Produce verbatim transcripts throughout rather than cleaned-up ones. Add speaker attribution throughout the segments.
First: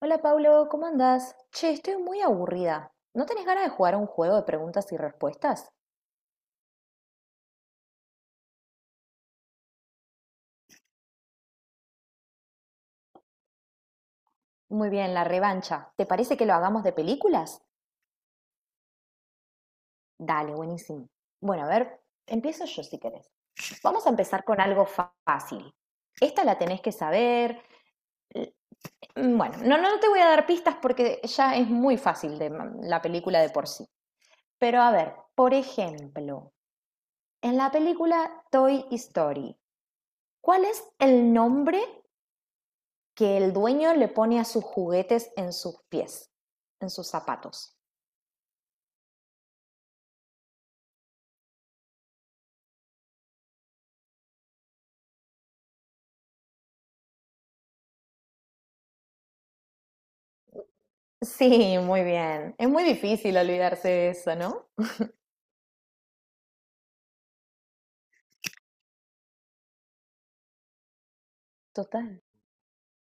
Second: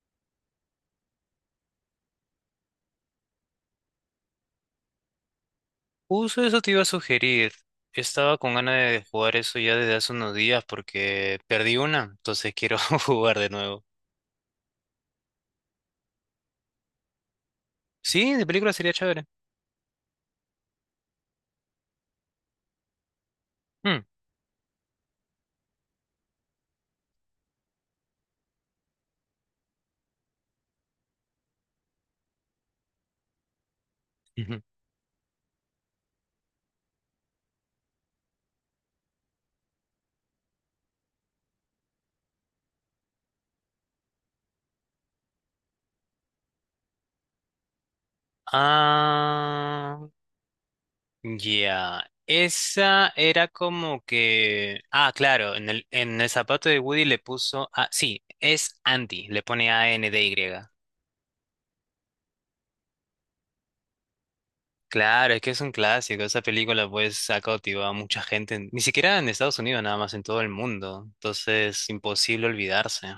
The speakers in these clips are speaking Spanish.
Speaker 1: Hola Pablo, ¿cómo andás? Che, estoy muy aburrida. ¿No tenés ganas de jugar a un juego de preguntas y respuestas?
Speaker 2: Justo eso te iba a sugerir. Estaba con ganas de jugar eso ya desde hace unos días porque perdí una, entonces quiero jugar de nuevo.
Speaker 1: Muy bien, la revancha. ¿Te parece que lo hagamos de películas?
Speaker 2: Sí, de película sería chévere.
Speaker 1: Dale, buenísimo. Bueno, a ver, empiezo yo si querés.
Speaker 2: Mm.
Speaker 1: Vamos a empezar con algo fa- fácil. Esta la tenés que saber. L- mm, Bueno, no, no te voy a dar pistas porque ya es muy fácil de ma- la película de por sí.
Speaker 2: Ujú.
Speaker 1: Pero a ver, por ejemplo, en la película Toy Story, ¿cuál es el nombre que el dueño le pone a sus juguetes en sus pies, en sus zapatos?
Speaker 2: Ah, ya. Esa era como que... Ah, claro, en el, en el zapato de Woody le puso... Ah, sí, es Andy, le pone A-N-D-Y.
Speaker 1: Sí, muy bien. Es muy difícil olvidarse de eso, ¿no?
Speaker 2: Claro, es que es un clásico. Esa película pues ha cautivado a mucha gente, en- ni siquiera en Estados Unidos, nada más en todo el mundo. Entonces,
Speaker 1: Total,
Speaker 2: imposible olvidarse.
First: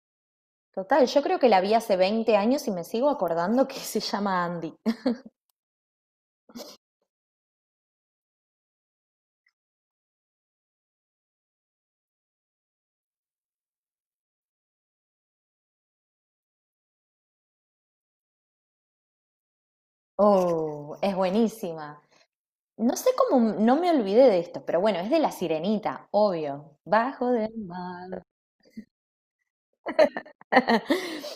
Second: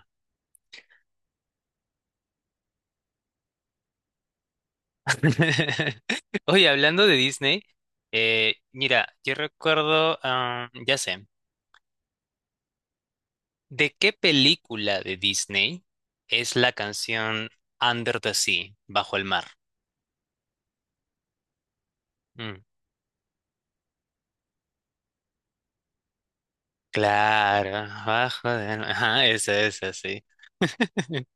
Speaker 1: total. Yo creo que la vi hace veinte años y me sigo acordando que se llama Andy.
Speaker 2: Oye, hablando de Disney, eh, mira, yo recuerdo, ah, ya sé, ¿de qué película de Disney es la canción Under the Sea, bajo el mar?
Speaker 1: Oh, es buenísima.
Speaker 2: Mm,
Speaker 1: No sé cómo no me olvidé de esto, pero bueno, es de la sirenita, obvio. Bajo del
Speaker 2: claro,
Speaker 1: mar.
Speaker 2: bajo el mar. Ajá, esa, esa, sí.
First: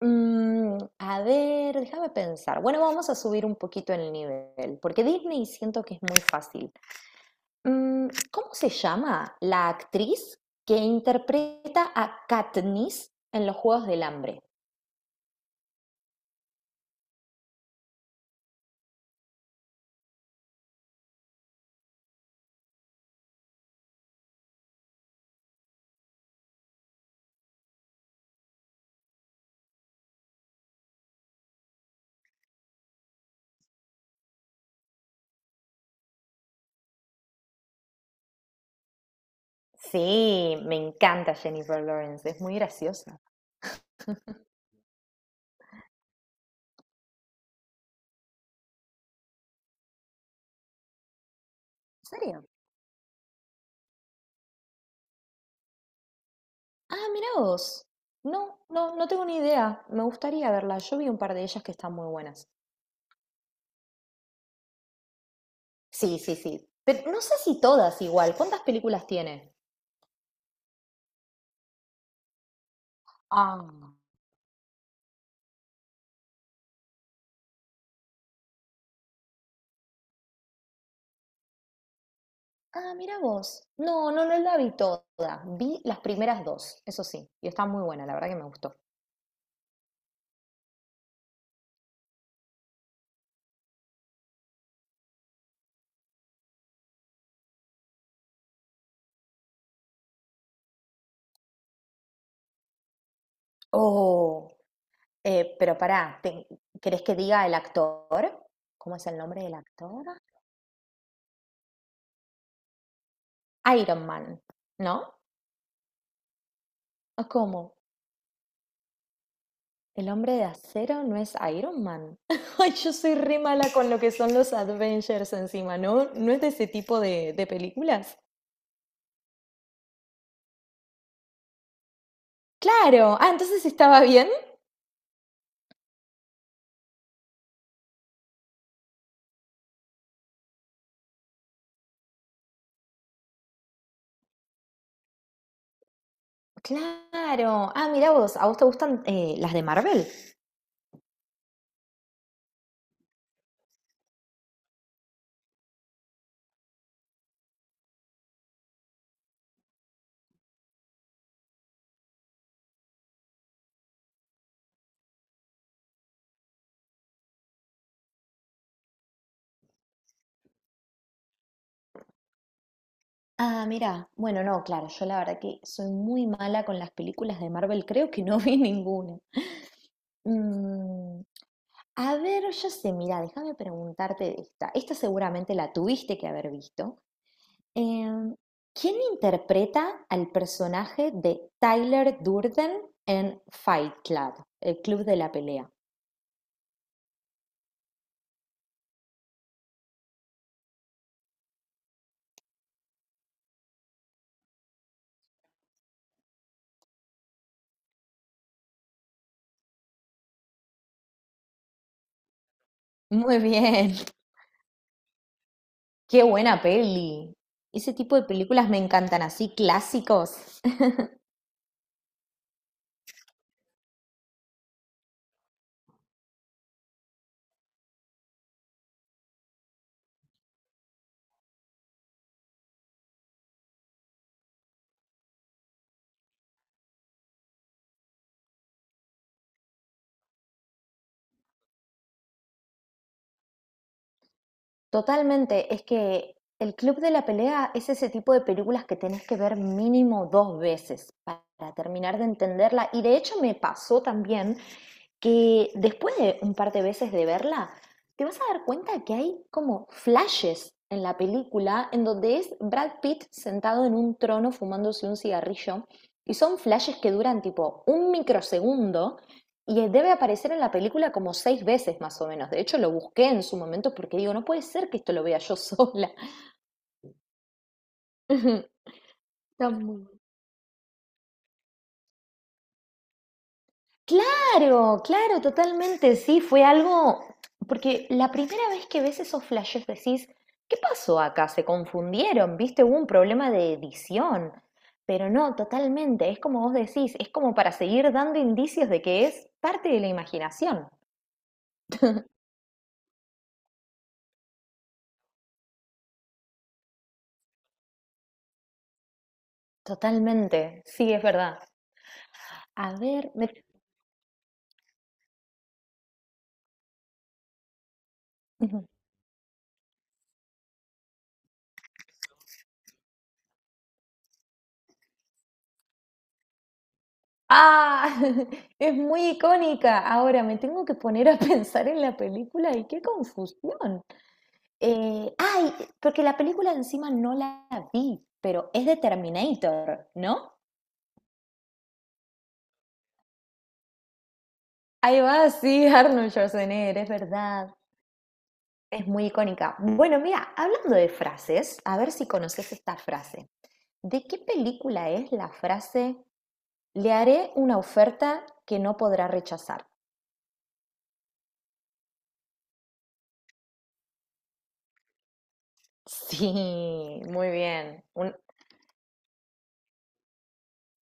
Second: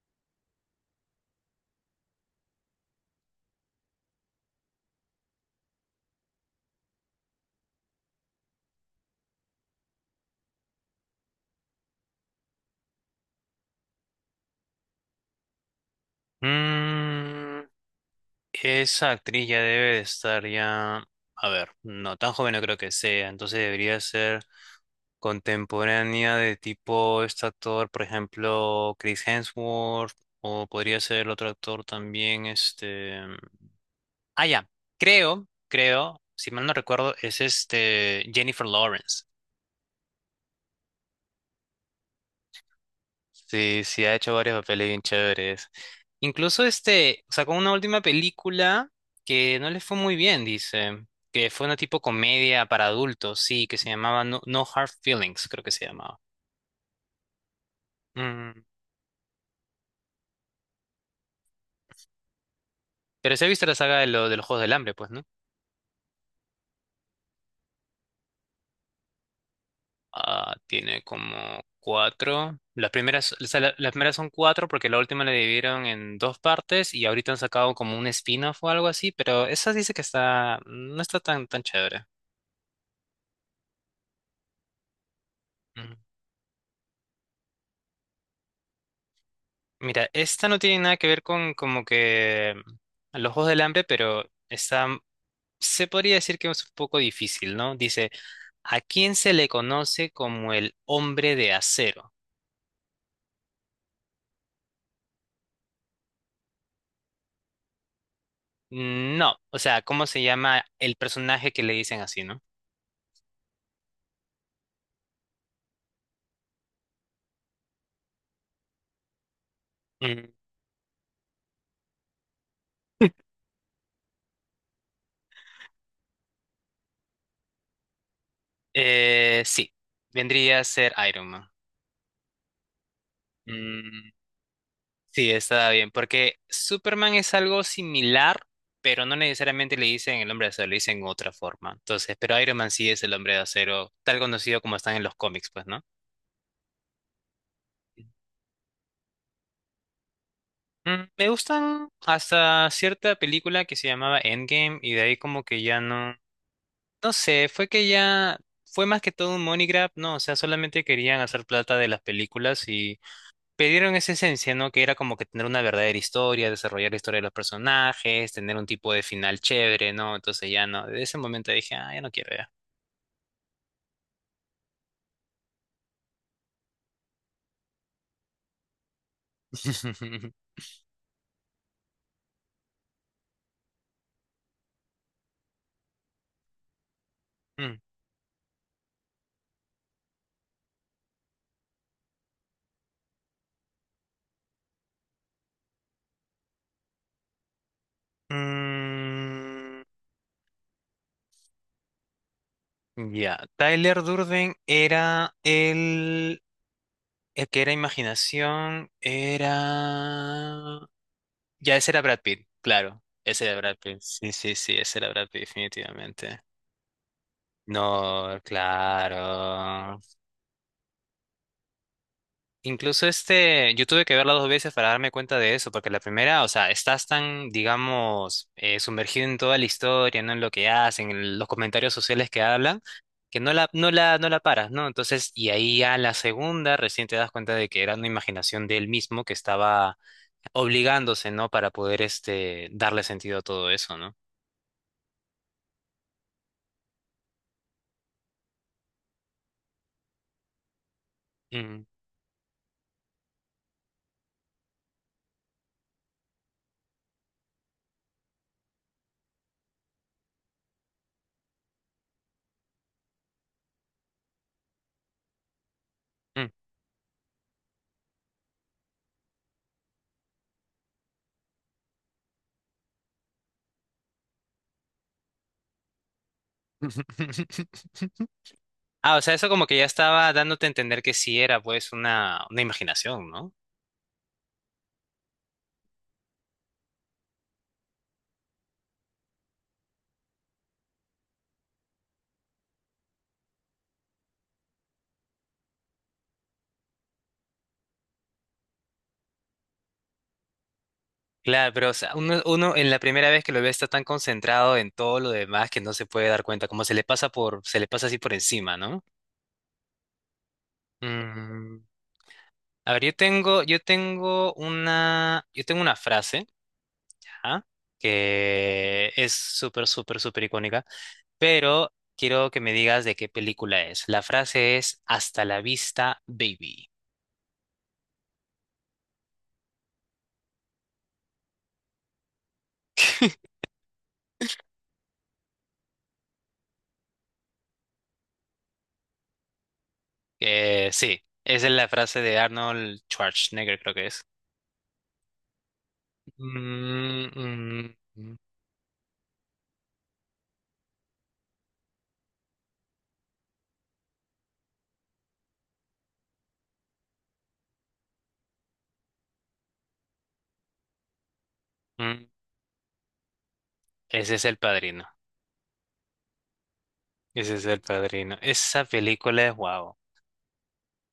Speaker 1: Mm, a ver, déjame pensar. Bueno, vamos a subir un poquito el nivel, porque Disney siento que es muy fácil. Mm, ¿cómo se llama la actriz que interpreta a Katniss en Los Juegos del Hambre?
Speaker 2: Mm. Esa actriz ya debe de estar ya, a ver, no tan joven no creo que sea, entonces debería ser contemporánea de tipo este actor, por ejemplo, Chris Hemsworth, o podría ser el otro actor también, este... Ah, ya, creo, creo, si mal no recuerdo, es este Jennifer Lawrence.
Speaker 1: Sí, me encanta Jennifer Lawrence, es muy graciosa.
Speaker 2: Sí, sí, ha hecho varios papeles bien chéveres. Incluso este, sacó una última película que no le fue muy bien, dice, que fue una tipo
Speaker 1: ¿En serio?
Speaker 2: comedia para adultos, sí, que se llamaba No, No Hard Feelings, creo que se llamaba.
Speaker 1: Ah, mirá vos. No,
Speaker 2: Mm.
Speaker 1: no, no tengo ni idea. Me gustaría verla. Yo vi un par de ellas que están muy buenas.
Speaker 2: Pero se ha visto la saga de, lo- de los Juegos del Hambre, pues, ¿no?
Speaker 1: Sí, sí, sí. Pero no sé si todas igual. ¿Cuántas películas tiene?
Speaker 2: Ah, tiene como cuatro. Las primeras, o sea,
Speaker 1: Ah.
Speaker 2: la- las primeras son cuatro porque la última la dividieron en dos partes y ahorita han sacado como un spin-off o algo así, pero esa dice que está, no está tan, tan chévere.
Speaker 1: Ah, mirá vos. No, no, no la vi toda. Vi las primeras dos, eso sí. Y está muy buena, la verdad que me gustó.
Speaker 2: Mira, esta no tiene nada que ver con como que a los Juegos del Hambre, pero está, mm, se podría decir que es un poco difícil, ¿no? Dice, ¿a quién se le conoce como el hombre de acero?
Speaker 1: Oh. Eh, pero pará, te- ¿querés que diga el actor? ¿Cómo es el
Speaker 2: Mm, No,
Speaker 1: nombre del
Speaker 2: o sea,
Speaker 1: actor?
Speaker 2: ¿cómo se llama el personaje que le dicen así, ¿no?
Speaker 1: Iron Man, ¿no? ¿Cómo? ¿El
Speaker 2: Mm,
Speaker 1: hombre de acero no es Iron Man? Ay, yo soy re mala con lo que son los Avengers encima, ¿no? ¿No es de ese tipo de, de películas?
Speaker 2: eh, sí, vendría a ser Iron Man.
Speaker 1: Claro, ah, entonces estaba bien.
Speaker 2: Sí, está bien, porque Superman es algo similar, pero no necesariamente le dicen el hombre de acero, le dicen otra forma. Entonces, pero Iron Man sí es el hombre de acero, tal conocido como están en los cómics, pues, ¿no?
Speaker 1: Claro, ah, mira vos, ¿a vos te gustan eh, las de Marvel?
Speaker 2: Mm, me gustan hasta cierta película que se llamaba Endgame y de ahí como que ya no, no sé, fue que ya fue más que todo un money grab, ¿no? O sea, solamente querían hacer plata de las películas perdieron esa esencia, ¿no? Que era como que tener una verdadera historia, desarrollar la historia de los personajes, tener un tipo de final chévere, ¿no? Entonces ya no, desde ese momento dije, ah, ya no quiero ya.
Speaker 1: Ah, mira, bueno, no, claro, yo la verdad que soy muy mala con las películas de Marvel, creo que no vi ninguna. Mm, A ver, yo sé, mira, déjame preguntarte de esta. Esta seguramente la tuviste que haber visto.
Speaker 2: Mm.
Speaker 1: Em, ¿quién interpreta al personaje de Tyler Durden en Fight Club, el club de la pelea?
Speaker 2: Mm. Ya, Tyler Durden era el, el que era imaginación, era... Ya, ese era Brad Pitt, claro,
Speaker 1: Muy
Speaker 2: ese era Brad
Speaker 1: bien,
Speaker 2: Pitt, sí, sí, sí, ese era Brad Pitt,
Speaker 1: qué
Speaker 2: definitivamente.
Speaker 1: buena peli. Ese tipo de
Speaker 2: No,
Speaker 1: películas me encantan, así
Speaker 2: claro.
Speaker 1: clásicos.
Speaker 2: Incluso este, yo tuve que verla dos veces para darme cuenta de eso, porque la primera, o sea, estás tan, digamos, eh, sumergido en toda la historia, ¿no? En lo que hacen, en los comentarios sociales que hablan, que no la, no la, no la paras, ¿no? Entonces, y ahí ya la segunda, recién te das cuenta de que era una imaginación de él mismo que estaba obligándose, ¿no? Para poder, este, darle sentido a todo eso, ¿no?
Speaker 1: Totalmente, es que el Club de la Pelea es ese tipo de películas que tenés que ver mínimo dos veces para
Speaker 2: Mm,
Speaker 1: terminar de entenderla. Y de hecho me pasó también que después de un par de veces de verla, te vas a dar cuenta que hay como flashes en la película en donde es Brad Pitt sentado en un trono fumándose un cigarrillo y
Speaker 2: mm.
Speaker 1: son flashes que duran tipo un microsegundo y debe aparecer en la película como seis veces más o menos. De hecho, lo busqué en su momento porque digo, no puede ser que esto lo vea yo sola.
Speaker 2: Ah, o sea, eso como
Speaker 1: Está
Speaker 2: que ya
Speaker 1: muy
Speaker 2: estaba dándote a entender que sí era, pues, una, una imaginación, ¿no?
Speaker 1: claro, claro, totalmente, sí, fue algo, porque la primera vez que ves esos flashes decís, ¿qué pasó acá? Se confundieron, viste, hubo un problema de edición, pero no, totalmente, es como vos decís, es como para seguir dando indicios de que es parte de la imaginación,
Speaker 2: Claro, pero o sea, uno, uno en la primera vez que lo ve está tan concentrado en todo lo demás que no se puede dar cuenta, como se le pasa por, se le pasa así por encima, ¿no?
Speaker 1: totalmente, sí, es verdad.
Speaker 2: Mm.
Speaker 1: A
Speaker 2: A ver, yo
Speaker 1: ver, me...
Speaker 2: tengo, yo tengo una, yo tengo una frase, ajá,
Speaker 1: Ujú.
Speaker 2: que es súper, súper, súper icónica, pero quiero que me digas de qué película es. La frase es Hasta la vista, baby.
Speaker 1: Ah, es muy icónica. Ahora me tengo que poner a pensar en la película y qué confusión. Eh, ay, porque la película encima no la vi, pero es de Terminator, ¿no?
Speaker 2: Eh, sí, esa es la frase de Arnold Schwarzenegger, creo que es.
Speaker 1: Ahí va, sí, Arnold Schwarzenegger, es
Speaker 2: Mm,
Speaker 1: verdad.
Speaker 2: mm, mm.
Speaker 1: Es muy icónica. Bueno, mira, hablando de frases, a ver si conoces esta frase. ¿De qué película es la frase «Le haré una oferta que no podrá rechazar»?
Speaker 2: Mm. Ese es El Padrino.
Speaker 1: Sí, muy
Speaker 2: Ese es El
Speaker 1: bien. Un-
Speaker 2: Padrino. Esa película es guau.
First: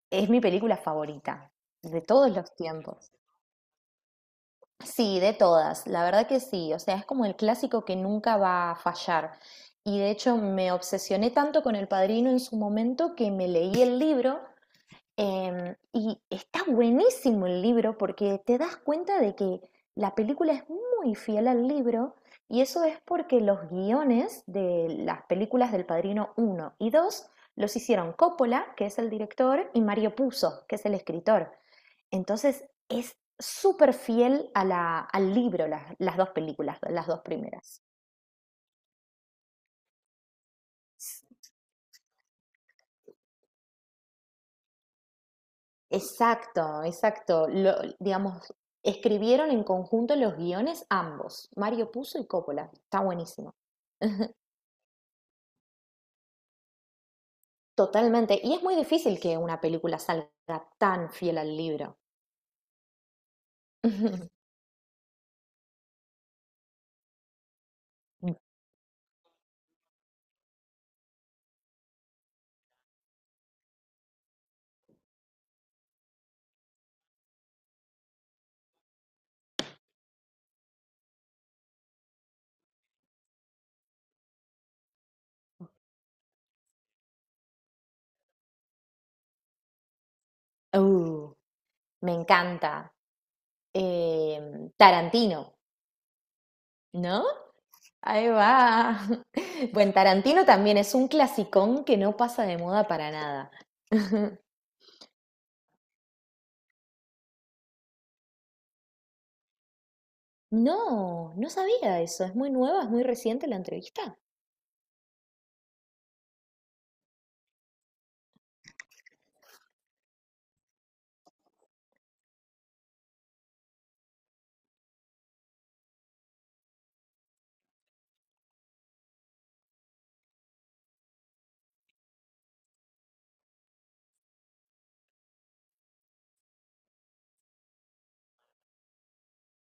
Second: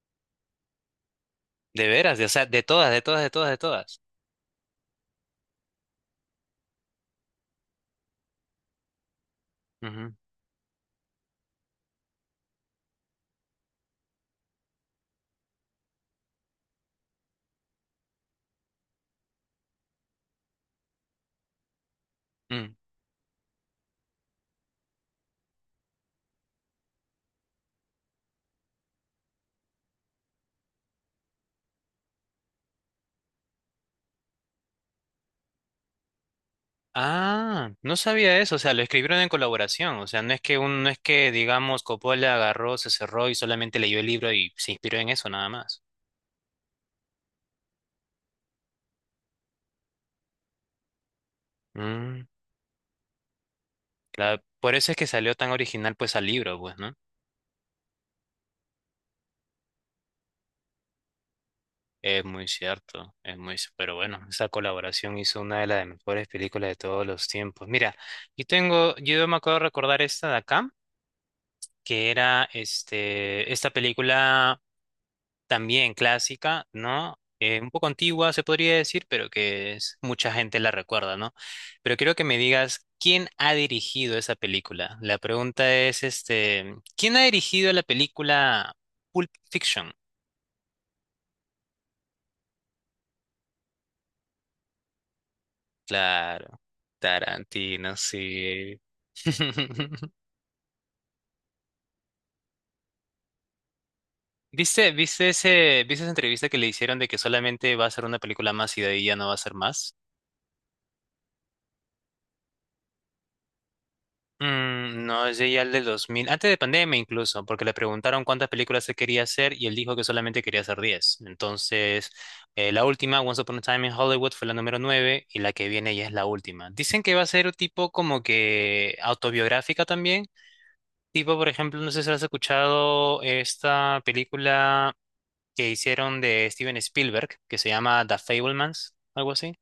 Speaker 1: es mi película favorita
Speaker 2: De
Speaker 1: de
Speaker 2: veras, de, o
Speaker 1: todos
Speaker 2: sea,
Speaker 1: los
Speaker 2: de todas, de
Speaker 1: tiempos.
Speaker 2: todas, de todas, de todas.
Speaker 1: Sí, de todas, la verdad que sí, o sea, es como el clásico que nunca va a fallar. Y de
Speaker 2: Ujú.
Speaker 1: hecho me obsesioné tanto con El Padrino en su momento que me leí el libro, em, y está buenísimo el libro porque te das cuenta de que la película es muy fiel al libro y
Speaker 2: Mm.
Speaker 1: eso es porque los guiones de las películas del Padrino uno y dos los hicieron Coppola, que es el director, y Mario Puzo, que es el escritor. Entonces es súper fiel a la, al libro, las, las dos películas, las dos
Speaker 2: Ah,
Speaker 1: primeras.
Speaker 2: no sabía eso, o sea, lo escribieron en colaboración, o sea, no es que un, no es que, digamos, Coppola agarró, se cerró y solamente leyó el libro y se inspiró en eso nada más.
Speaker 1: Exacto, exacto. Lo- digamos, escribieron en conjunto los guiones ambos, Mario Puzo
Speaker 2: Mm,
Speaker 1: y Coppola. Está buenísimo.
Speaker 2: claro, por eso es que salió tan original pues al libro, pues, ¿no?
Speaker 1: Totalmente. Y es muy difícil que una película salga tan fiel al libro.
Speaker 2: Es muy cierto, es muy, c- pero bueno, esa colaboración hizo una de las mejores películas de todos los tiempos. Mira, yo tengo, yo me acuerdo de recordar esta de acá, que era este, esta película también clásica, ¿no? Eh, un poco antigua, se podría decir, pero que es- mucha gente la recuerda, ¿no? Pero quiero que me digas, ¿quién ha dirigido esa película? La pregunta es, este, ¿quién ha dirigido la película Pulp Fiction?
Speaker 1: Uh, me encanta. Em, Tarantino,
Speaker 2: Claro,
Speaker 1: ¿no?
Speaker 2: Tarantino,
Speaker 1: Ahí
Speaker 2: sí.
Speaker 1: va. Bueno, Tarantino también es un clasicón que no pasa de moda para nada.
Speaker 2: ¿Viste, viste ese, viste esa entrevista que le hicieron de que solamente va a ser una película más y de ahí ya no va a ser más?
Speaker 1: No, no sabía eso. ¿Es muy nueva? ¿Es muy reciente la entrevista?
Speaker 2: Mm, no, es ya el del dos mil antes de pandemia incluso, porque le preguntaron cuántas películas se quería hacer y él dijo que solamente quería hacer diez. Entonces, eh, la última, Once Upon a Time in Hollywood, fue la número nueve y la que viene ya es la última. Dicen que va a ser un tipo como que autobiográfica también. Tipo, por ejemplo, no sé si has escuchado esta película que hicieron de Steven Spielberg, que se llama The Fablemans, algo así.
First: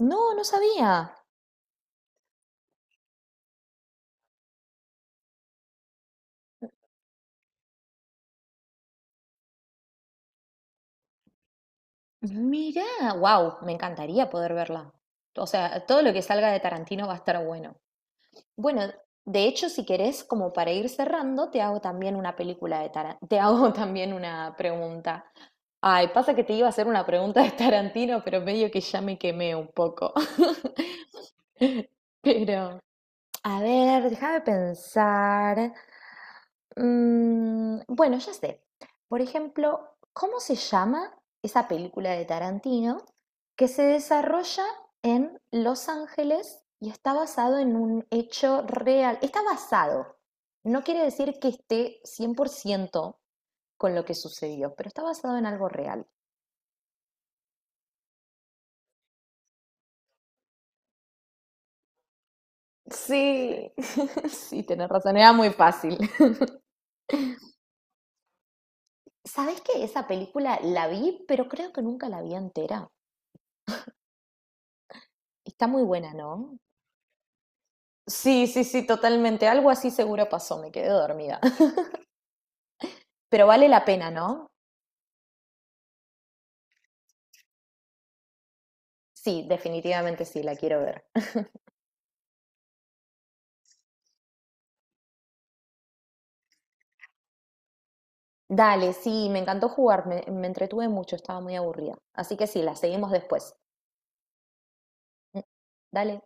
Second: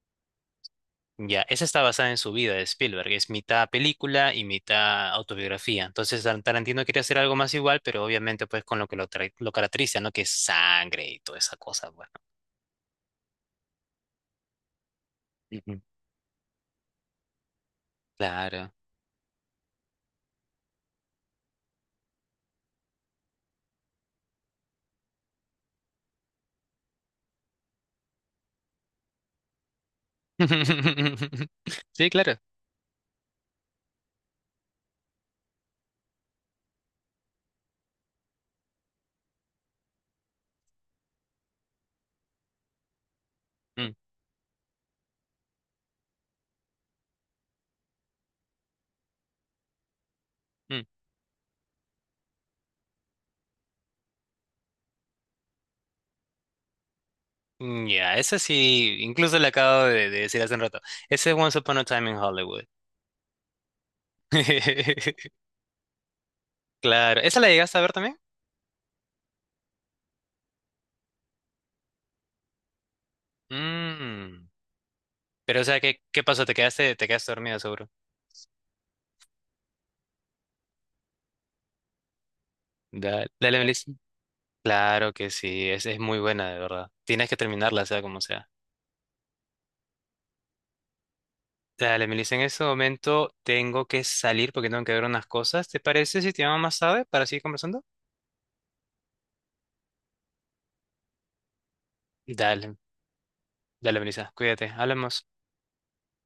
Speaker 1: No, no sabía.
Speaker 2: Ya, esa está basada en su vida de Spielberg, es mitad película y mitad autobiografía. Entonces Tar- Tarantino quería hacer algo más igual, pero obviamente pues con lo que lo, tra- lo caracteriza, ¿no? Que es sangre y toda esa cosa, bueno.
Speaker 1: Mirá, wow, me encantaría poder verla. O
Speaker 2: Ujú.
Speaker 1: sea, todo lo que salga de Tarantino va a estar bueno.
Speaker 2: Claro.
Speaker 1: Bueno, de hecho, si querés, como para ir cerrando, te hago también una película de Tarantino. Te hago también una pregunta. Ay, pasa que te iba a hacer una pregunta de Tarantino, pero medio que ya me quemé un poco.
Speaker 2: Sí, claro.
Speaker 1: Pero, a ver, déjame pensar. Mm, bueno, ya sé. Por ejemplo, ¿cómo se llama esa película de Tarantino que se
Speaker 2: Mm,
Speaker 1: desarrolla en Los Ángeles y está basado en un hecho real? Está basado. No
Speaker 2: mm.
Speaker 1: quiere decir que esté cien por ciento con lo que sucedió, pero está basado en algo real.
Speaker 2: Mm. Ya, esa sí, incluso le acabo de, de decir hace un rato. Ese es Once Upon a Time in Hollywood.
Speaker 1: Sí, sí, tenés razón, era muy fácil.
Speaker 2: Claro, ¿esa la llegaste a ver también?
Speaker 1: ¿Sabés que esa película la vi, pero creo que nunca la vi entera?
Speaker 2: Mm. Pero o
Speaker 1: Está
Speaker 2: sea,
Speaker 1: muy
Speaker 2: ¿qué,
Speaker 1: buena,
Speaker 2: qué pasó? ¿Te
Speaker 1: ¿no?
Speaker 2: quedaste, te quedaste dormido seguro?
Speaker 1: Sí, sí, sí, totalmente. Algo así seguro pasó, me quedé dormida.
Speaker 2: Dale,
Speaker 1: Pero
Speaker 2: dale,
Speaker 1: vale la
Speaker 2: Melissa.
Speaker 1: pena, ¿no?
Speaker 2: Claro que sí, es, es muy buena, de verdad. Tienes que terminarla, sea como sea.
Speaker 1: Sí, definitivamente sí, la quiero ver.
Speaker 2: Dale, Melissa, en este momento tengo que salir porque tengo que ver unas cosas. ¿Te parece si te llamo más tarde para seguir conversando?
Speaker 1: Dale, sí, me encantó jugar, me, me entretuve mucho, estaba muy aburrida. Así que sí, la
Speaker 2: Dale,
Speaker 1: seguimos después.
Speaker 2: dale, Melissa, cuídate, hablamos.
Speaker 1: Mm, Dale.